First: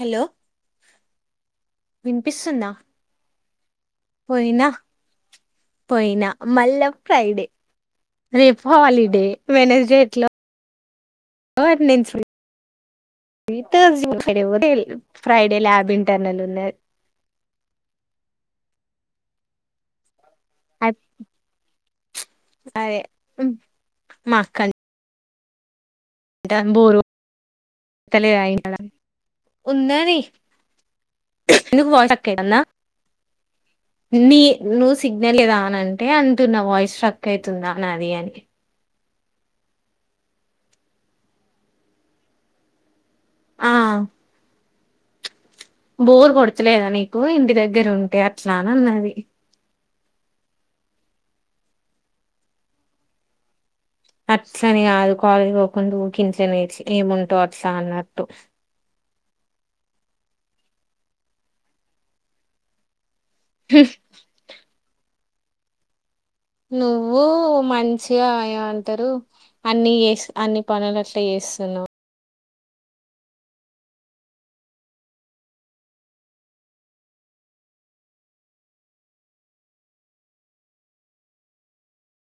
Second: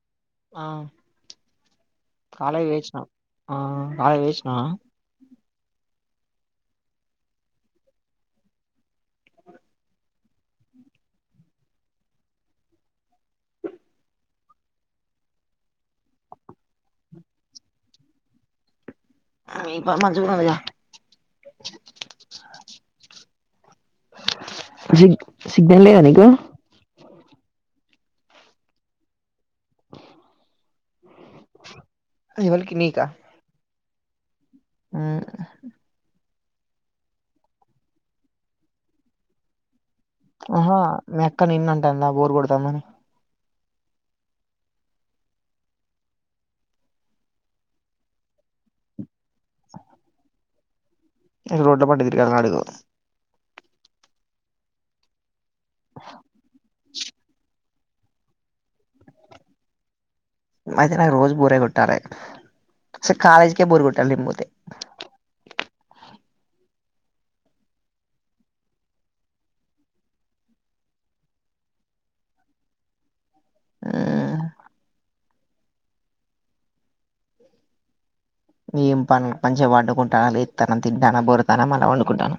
Hello ఆ కాలె‌ వినిపిస్తుందా ఎసిన ఆ కాలె ఎసినవ పోయినా పోయినా మళ్ళ ఫ్రైడే రేపు హాలిడే వెనెస్ డే ఎట్ల ఒ నేన్ ఫ్రీ విత [inaudible] ఫ్రైడే ల్యాబ్ ఇంటర్నల్ ఉన్నా ఆ ఈప మజ్జు మలయ అ అదే మ్ మా క్కల్ జింక్ సిగ్నల్ లేదా నీకు దన్ బూరు తెలిద [inaudible] ఉన్నవి [inaudible] ఎవలికి నీకా నీ నువ్వు సిగ్నల్ లేదా అని అంటే అంటున్న వాయిస్ ట్రక్ అవుతుందా నాది అని. ఆహా మీ అక్క నిన్నాంటాందా బోరు కొడతాందని. ఆ. బోర్ కొడత లేదా‌ నీకు ఇంటి దగ్గర ఉంటే అట్లా అనన్నది. ఈ‌ రోడ్ల పొంటి తిరగాలా అడుగు. అట్లనే ఆల్కోకాలేజ్ పోకుండా ఊకే ‌ ఇంట్లనే డిసి ఏముంటావ్ అక్క అన్నట్టు. మతే నా రోజ్ బోరే కొట్టాలే స కాలేజ్ కే బోర్ కొట్టాలే నీబ్బోతే. నువ్వూ మంచిగా ఏమంటరు. అన్ని చేస్ అన్ని పనులు అట్లా చేస్తున్నావు. మేం పను మంచిగా వండుకుంటా లే తనం తింటాన బొరుతన మన వండుకుంటాను.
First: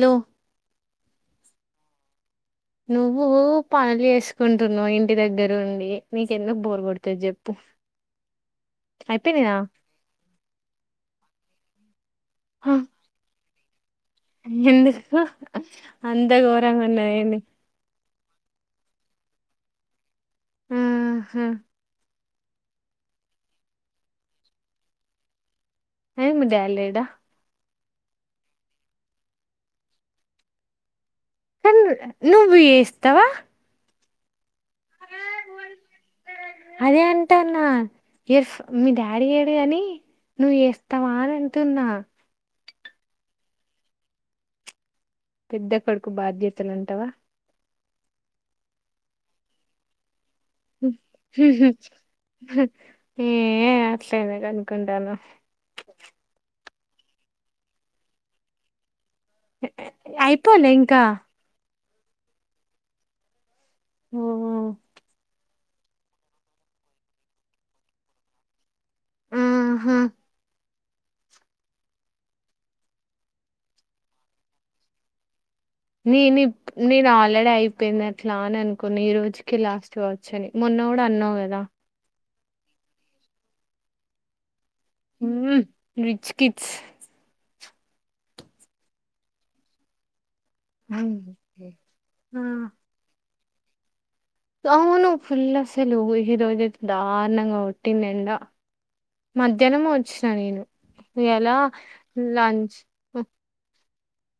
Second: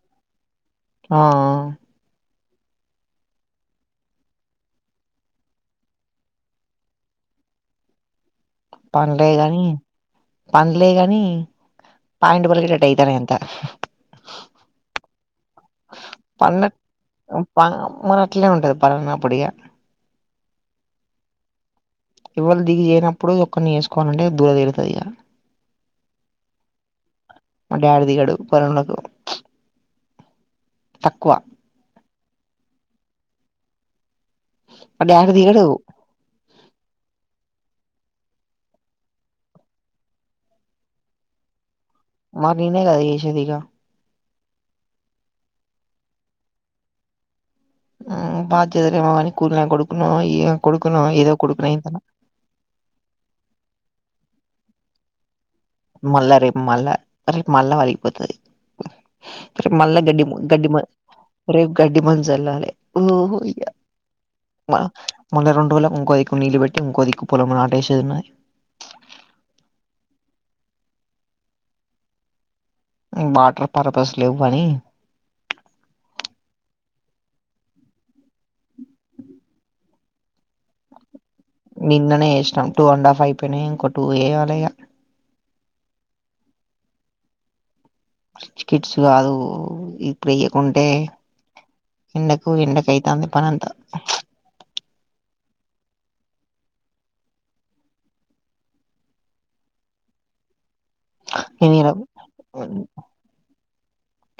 లో. ఆ. నువ్వు పనులు చేసుకుంటున్నావ్ ఇంటి దగ్గరుండి నీకెందుకు బోరుకొడుతది చెప్పు. పన్లే అయిపోయినాయా కానీ పన్ లేకానీ. పాయింట్ హ పలిగినట్టు అయితాందితంత. ఎందుకు అంత ఘోరంగా ఉన్నాయండి. వా మర అట్లే ఉంటది పల్న్న పొడిగ. ఊహు. ఎవళ్ దిగి చేయనప్పుడు ఒక్కరిని చేసుకోవాలంటే దూలతీరుతది ఇక. టైము జాల్లేద. మా డాడీ దిగడు పనోళ్లకు. తక్కువ. అన్ నువ్వు ఈస్తావా. అ డ్యాడ్ దిగడు. అదే అంటన్న ఎస్ మీ డాడీ ఏడి అని. నువ్ వేస్తావా అని అంటున్నా. మాకిన్నే కదా చేసే దిగా. పెద్ద కొడుకు బాధ్యతలు అంటావా. ఉ బాధ్యతలే మానీ కూల్ కొడుకున ఇయ్య. ఏ అట్లెందుకనుంటన్నవ్. మళ్ళా రేపు మళ్ళా రేపు మళ్ళా వలిగిపోతది. రేప్ మల్లా గడ్డి గడ్డి అయిపోలే మ ఇంకా రేప్ గడ్డి మ చల్లాలే ఓహో. ఓ. మ మళ్ళీ రెండు రోజుల ఇంకో దిక్కు నీళ్ళు పెట్టి ఇంకో దిక్కు పొలము నాటేసేది ఉన్నాయి. ఆహా. వాటర్ పర్పస్ లేవ్వని. నీనీ. నేను ఆల్రెడీ అయిపోయింది అట్లా అని అనుకున్నా ఈ రోజుకి లాస్ట్ కావచ్చని మొన్న కూడా అన్నావు కదా. నిన్ననే వేసినాం టూ అండ్ హాఫ్ అయిపోయినాయి ఇంకో టూ ఎయ్యాలి ఇక. ఉ రిచ్ కిడ్స్. రిచ్ కిడ్స్ కాదు. వేయకుంటే ఎండకు ఎండక అయితుంది పని అంత. అవును ఫుల్ అసలు ఈరోజైతే దారుణంగా కొట్టింది ఎండ. మధ్యాహ్నం వచ్చినా నేను ఎలా లంచ్.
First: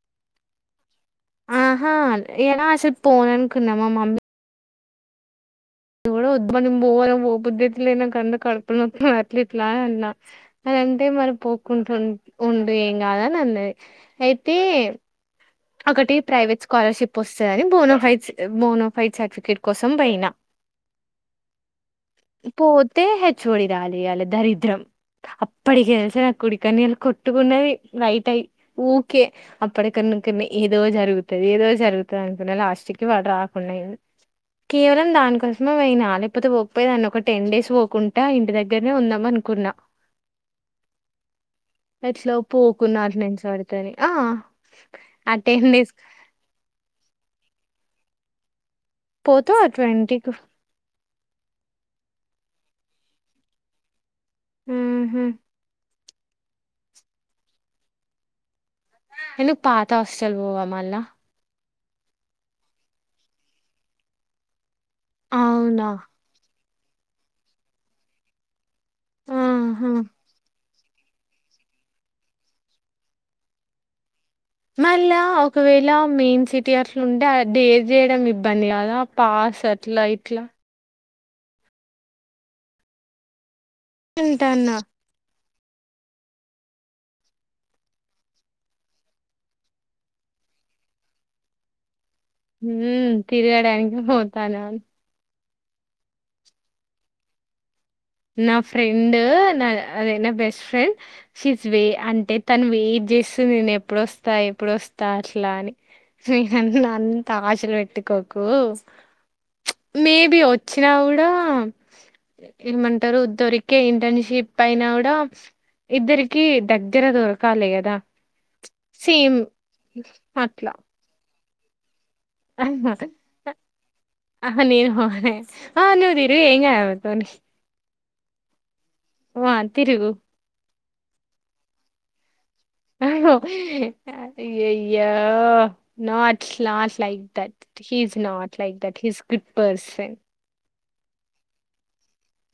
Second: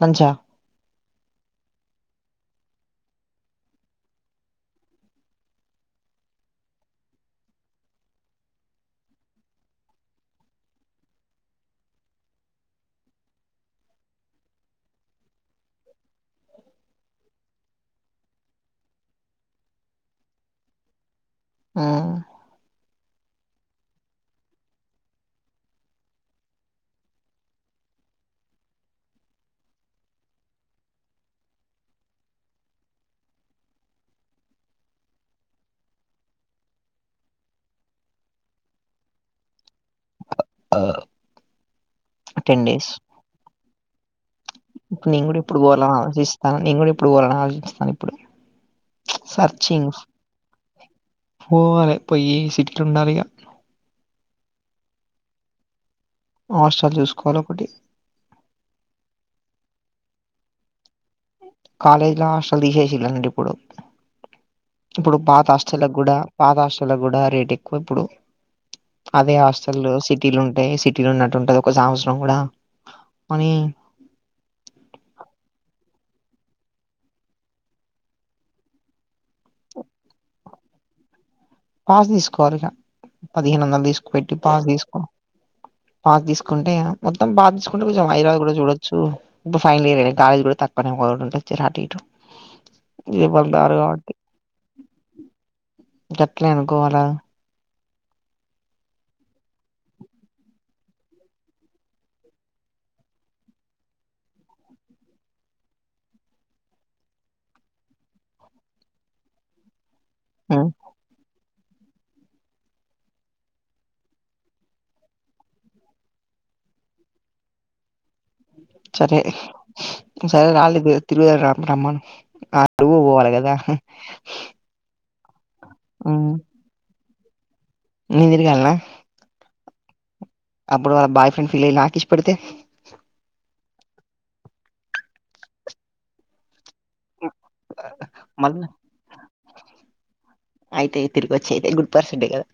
లంచా ఆహా ఏరా ఆస్సల్ పొన్నాన్కున్నావా మమ్మీ ఎవడో వొద్మానం పో పోబుద్ధ అయితేలేదు నాకనకడుపునొప్పి అట్లీల్లా అన్నా అదంటే మనం పోక్కుంటు ఉండు ఏం కాదు అని అన్నది అయితే అక్కటి ప్రైవేట్ స్కాలర్షిప్ వస్తుంది అని బోనఫై బోనఫైట్ సర్టిఫికేట్ కోసం పోయినా ఆ పోతే హెచ్చుఓడిగాలియాలి దరిద్రం అప్పటికి తెల్సిన నా కుడికన్నీళ్ళ కొట్టుకున్నది రలైట్ అయి ఊకే అక్కడికన్ను అ ఏదో జరుగుతది ఏదో జరుగుతుంది అనుకున్నా లాస్ట్ కి వాడు రాకుండా అయ్యిండు కేవలం దానికోసమే పోయినా లేకపోతే పోకపోయ దాన్ని ఒక టెన్ డేస్ పోకుంట ఇంటి దగ్గ దగ్గరనే ఉందమ్మాన్కున్న ఎట్లో టెన్ డేస్ పోకున్నటి నించబడితేని ఆ ఇప్పుడు నేను ఆ కూడా ఇప్పుడు పోవాల డేస్ ఆలోచిస్తాను నేను కూడా ఇప్పుడు పోవాలని ఆలోచిస్తాను ఇప్పుడు పోతా సర్చంగ్ పోవాలే పోఈ సిటీట్ ఉండాలగ హహ్మ్ హాస్టల్ చూస్కోవాలి ఒకటి ఎందుకు పాత హాస్టల్ పోవ మళ్ళా కాలేజిలో హాస్టల్ తీసేసింద్రు ఇప్పుడు ఇప్పుడు పాత అవునా! హాస్టలక్కూడా పాతా హాస్టల్ కూడా రేట్ ఎక్కువ ఇప్పుడు అదే హాస్టల్ ఆహా! సిటీలు ఉంటాయి సిటీలో ఉన్నట్టు ఉంటది ఒక సంవత్సరం కూడా మనీ మళ్ళా ఒకవేళ మెయిన్ సిటీ అట్లు ఉంటే డేర్ చేయడం ఇబ్బంది కదా పాస్ అట్లా ఇట్లా పాస్ తీస్కోవాలిక పదిహేను వందలు తీస్కుపెట్టి పాస్ అంటాన్నా. తీస్కో పాస్ తీస్కుంటే మొత్తం పాస్ తీస్కుంటే కొంచెం హైదరాబాద్ కూడా చూడొచ్చు ఇప్పుడు ఫైనల్ ఇయరె కాలేజి కూడా తకున్న [unintelligible] హ్యాపీగా హ తిర్గడానికి పోతాన ఆట్లా అనుకోవాలా నా ఫ్రెండ్ నా అదె న బెస్ట్ ఫ్రెండ్ షీఈ జ్ వెయిట్అంటే తను వెయిట్ చేస్తు నేను ఎప్పుడొస్తా ఎప్పుడుొస్తా అట్లా అని హ్మ్ హ్మ్ అంత ఆశలు పెట్టుకోకు మేబి ఉమ్, వచ్చినా కూడా ఏమంటారు దొరికే ఇంటర్న్షిప్ పయినా కూడా ఇద్దరికి దగ్గర దొరకాలి కదా సరే సేమ్ సరే అట్లా రాలిదు తిరుగుదాము రామ్మను ఆ ఆహా, అరువు పోవాలి కదా నేను పోలె ఆ నువ్వు దీరుగు ఏం కాదు తోని నేన్తిరగాల్నా వా తిరుగు అప్పుడు వాల్లా బాయ్ ఫ్రెడ్ ఫీల్ఐయ్యి నాకు కిస్ పెడితే అయ్యయ్యో NATS last like that he is not మళ్ళీ like that he's good person అయితే తిరిగొచ్చేతే గుడ్ పర్సెడే కదా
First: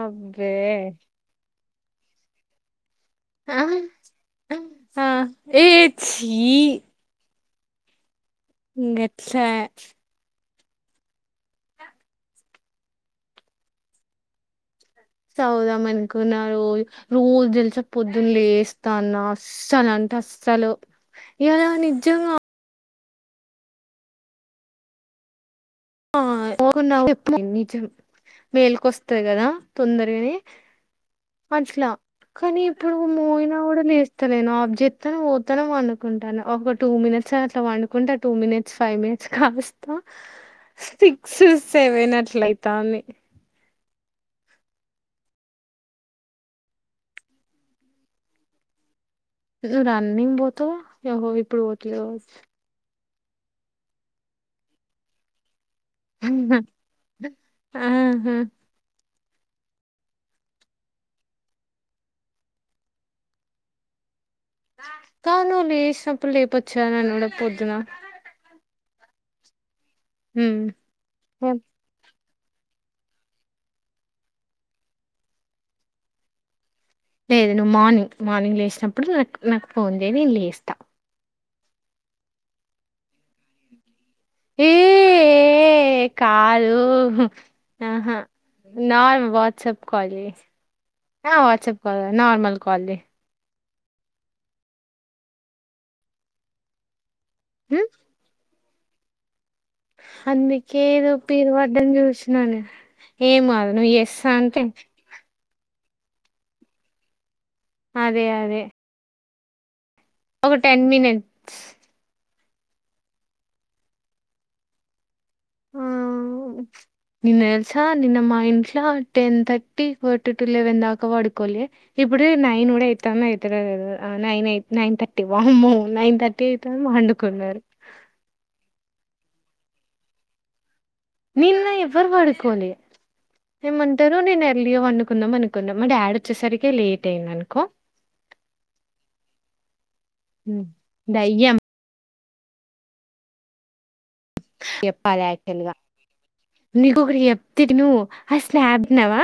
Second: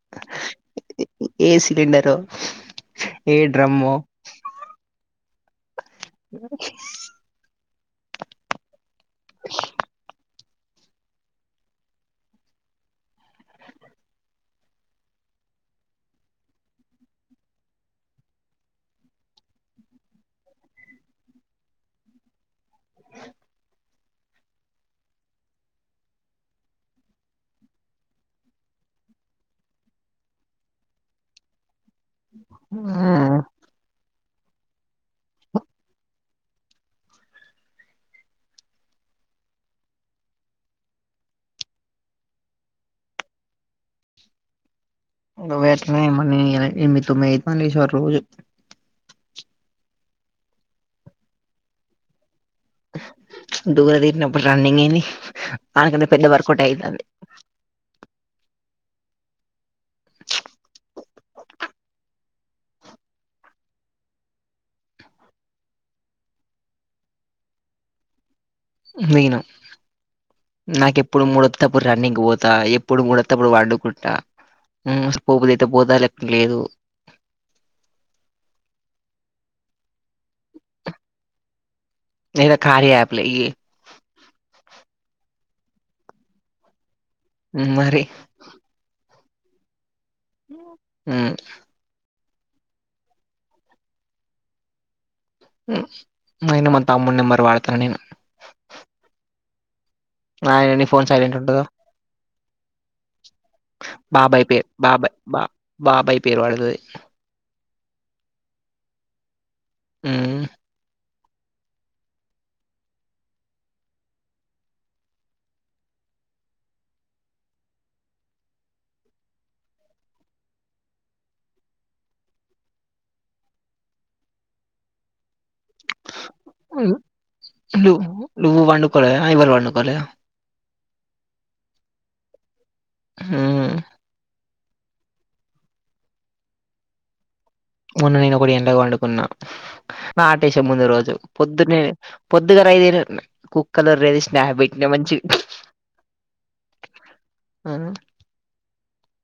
అబ్బే. ఏ సిగండరో ఏ డ్రమ్మో. అ ఆ ఏ చ్చి. ఇగ ఎట్లా. చవుదాం అనుకున్నా రోజు తెలుసా పొద్దున్న లేస్తాన్న. అస్సలు అంటే అస్సలు ఈయాలా నిజంగా. ఆ నిజం మేల్కొస్తది కదా తొందరగనే. అట్లా కనీ ఇప్పుడు మోయినా కూడా లేస్. అ నేను ఆబ్ చెత్తను పోతాను వండుకుంటాను ఒక టూ మినిట్స్ అట్లా వండుకుంటాను టూ మినిట్స్ ఫైవ్ మినిట్. ఖాస్తా. సిక్స్ సెవెన్ అట్లా అయితాంది. నువ్వు ఎట్లనో ఏమో నేను ఎలా ఎనిమి తొమ్మి అయితుందంది లిసేవరకు రోజు. నువ్వు రన్నింగ్ పోతవ్ హో ఇప్పుడు పోతలేవు. దూలా తిరినప్పుడు రన్నింగ్ ఏంది ఆనకంత పెద్ద వర్కౌట అయితా. ఆ హా. క్క నువ్వు లేచినప్పుడు లేపచ్చుగా నన్ను కూడా పొద్దున. పోయినం ఉమ్. నాకెప్పుడూ మూడత్తే అప్. అప్పుడు రన్నింగ్ పోతా ఎప్పుడు ముడత్తే అప్పుడు పండుకుంటా. ఊ పోపుదైతే పోతా లేకపోతే లేదు. లేదు నువ్వు మార్నింగ్ మార్నింగ్ లేసినప్పుడు నాకు నాకు ఫోన్ చేయ్ నేను లేస్తా. లేదా కార్ యాప్ లో ఇయ్యి. ఏకాదు మరి ఆహా. నార్ వాట్సప్ కాల్ చెస్. నో. ఆ వాట్సప్ కాల్ నార్మల్ కాల్ చెయ్. ఐనా మా తమ్ముడి నెంబరు వాడతాన హ్మ్ నేను. ఆయన నీ ఫోన్ అందుకేదొ సైలెంట్ పేరు ఉంటుందా పడ్డం చూసిన నేను ఏమవ్ నో ఎస్సా అంటే. ఆ అబ్బాయి బా. బాబాయ్ పేరు పడతది. అదే అదే. మ్మ్ ఒక టెన్ మినిట్. ఆ ఊ. నిన్న తెలుసా నిన్న మా ఇంట్ల ten thirty forty to eleven దాకా పడుకోలె. ఇప్పుడు నైన్ కూడా ఎయి అయితుడ లేదు నైన్ ఎయి నైన్ థర్. వామ్మో నైన్ థర్టీ అయితు వండుకున్నారు. నువ్వు వండుకోలేదా ఎవరు వండుకోలేదా. నిన్న ఎవ్వరు వాడుకోలే మ్మ్ ఏమంటారు నేను ఎర్లిగాో వండుకుందాం అనకున్ మా డాడ్ వచ్చేసరికి లేట్ అయిందనుకో. మొన్న నేను ఒకటి ఎండగా వండుకున్నా నా ఆటేసే హ్మ్. ముందు రోజు దయ్యం పొద్దున్నే. పొద్దుగారయితే కు. కలర్ రేది స్నాప్. పెట్టినా చెప్పాలి మంచిగా యాక్చువల్ గా నీకొకటి చెప్తే ఇను. ఆ స్నాబ్ నవా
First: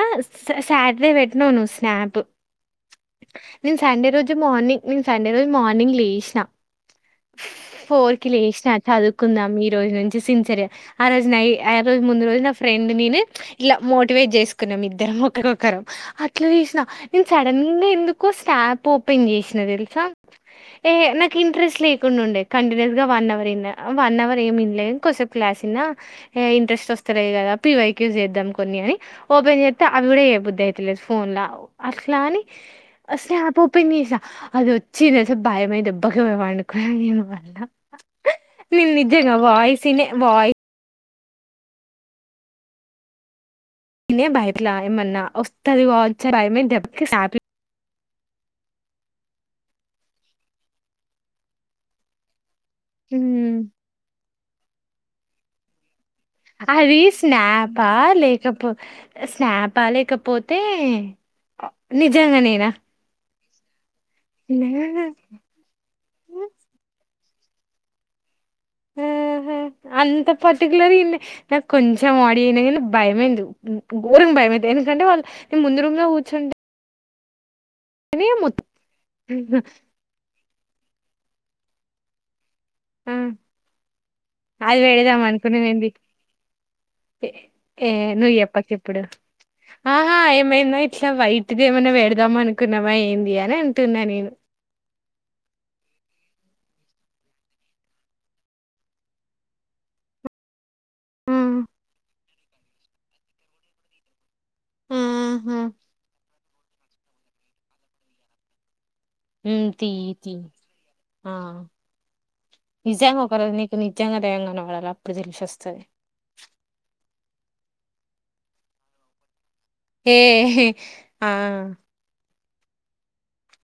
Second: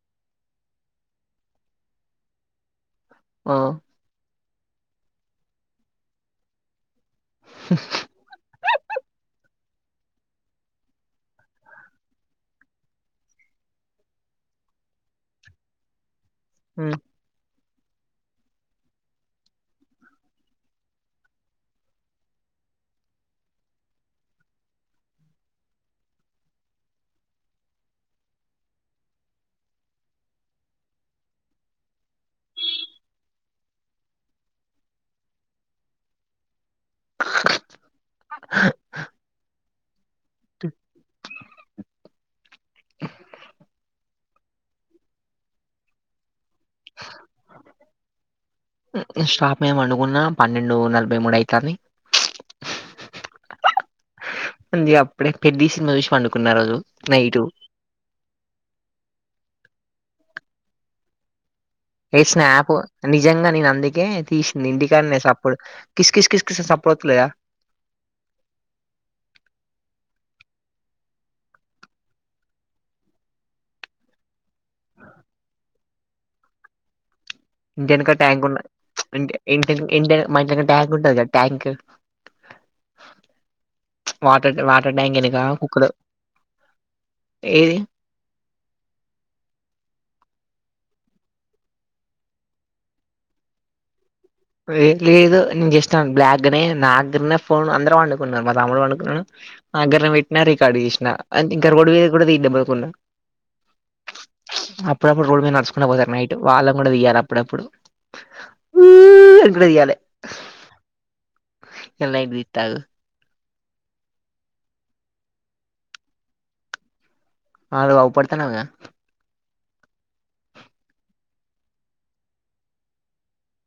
సాటర్డే పెట్టనవు ను స్నాప్. ఆ నేను సండే రోజు మార్నింగ్ నేను సండే రోజు మార్నింగ్ లేసినా. ఫోర్ కి లేసినా చదువుకుందాం ఈ రోజు నున్. పిల్సిన్ సరే ఆ రోజు నై ఆ రోజు ముందు రోజు నా ఫ్రెండ్ నేను ప్చ్ ఇలా మోటివేట్ చేసుకున్నాం ఇద్దరం ఒక్కరొక్కరం అట్లా తీసిన ఆ నేను సడన్ గా ఎందుకో స్టాప్ ఓపెన్ చేసినా తెలుసా టే నాకు ఇంట్రెస్ట్ లేకుండా ఉండే కంటిన్యూస్ గా one hour in one hour ఏమినలేదు. కొసేపు క్లాస్ ఇన్నా ఏ ఇంట్రెస్ట్ వస్తలే కదా పివై క్యూ చేద్దాం కొన్ని అని ఓపెన్ చేత్తే అవి కూడా ఏ బుద్ధి అయితలేదు ఫోన్లవ్ అట్లా అని అస్లే ఆయాప్ ఓపెన్ చేసా అది వచ్చి నస భయమై దెబ్బకి పోయి పాన్డు కాని నీవల్ల ప్చ్ హ్ నేను నిజంగా వాయిస్ వినే వాయి తిన్ నేనే బైయిట్లా ఏమన్నా వస్తది కావచ్చు అని భయమైంది దెబ్బకి సాపి స్టాప్ మేము వండుకున్న పన్నెండు నలభై మూడు అయితంది. ప్చ్ ఉమ్మ్ పంది అప్పుడే పెద్ది సినిమా చూసి పండుక్ ఆ రీస్ స్నాబ్ బా లేకపో స్నాప లేకపోతే ఆ ఏ స్నాప్ నిజంగా నేను అందుకే తీసింది ఇంటికన్నే సప్పుడు కిస్ కిస్ కిస్ కిస్ స్ సప్పుడు వస్తలేదా అ అంతా పర్టికులర్ ఇన్నా నాకు కొంచెం ఆడియో వినగానే భయమైంది. మ్ మ్ ఘోరంగా భయమైంది ఎందుకంటే వాళ్ళు ఈ ముందు రూమ్ లో కూర్చుంటే ఇంటి వెనెక ట్యాంక్ ఉన్న మొత్తం ప్చ్, ఇంటె ఇంటివెనుక్ ఇంటి వెనక, మా ఇంట్లో ఇంక ట్యాంక్ ఉంటది. కదా ట్యాంక్ ఆ, ప్చ్ వాటర్డ్ అది వాటర్ ట్యాంక్ పెడదాం వెనకా అనుకునేది కుక్కుడు ఏ ఏందో ఈ అప్పకి ఇప్పుడు ప్చ్ ఆహా ఏమైందో ఇట్లా వైట్ ది ఏమైనా పెడదామా అనుకున్నామా ఏంది అని అంటున్నా నేను వే లేదు నేను జస్ట్ ఆన్ బ్లాక్ గ్గాన్నే నాగ్గర్నే ఫోన్ అందరూ వండుకున్నారు మా తమ్ముడు వండుకున్నాను. అగ్గరం పెట్టినా రికార్డు చేసినా అంతే ఉమ్, ఇంకా రోడ్డు మీద కూడా తీద్దాం రా కొన్నా ప్చ్ ప్చ్ అప్పుడప్పుడు రోడ్డు మీద ఆహా నడుచుకునే పోతారు నైట్ వాళ్ళక్ గుండదియ్యాల అప్పుడప్పుడు ప్చ్ ఊ హ్మ్ తీయి తీ ఆ ఇయాల నైట్ తీత్త ఆగు నిజాంగా ఒక రోజు నీక్ నీకు నిజ్యంగా దయ్యం గానబడాలి అప్పుడు తెలిసొస్తది ఆగ్ ఆవ్ పడితేనే కదా ఏ ఏహే ఆ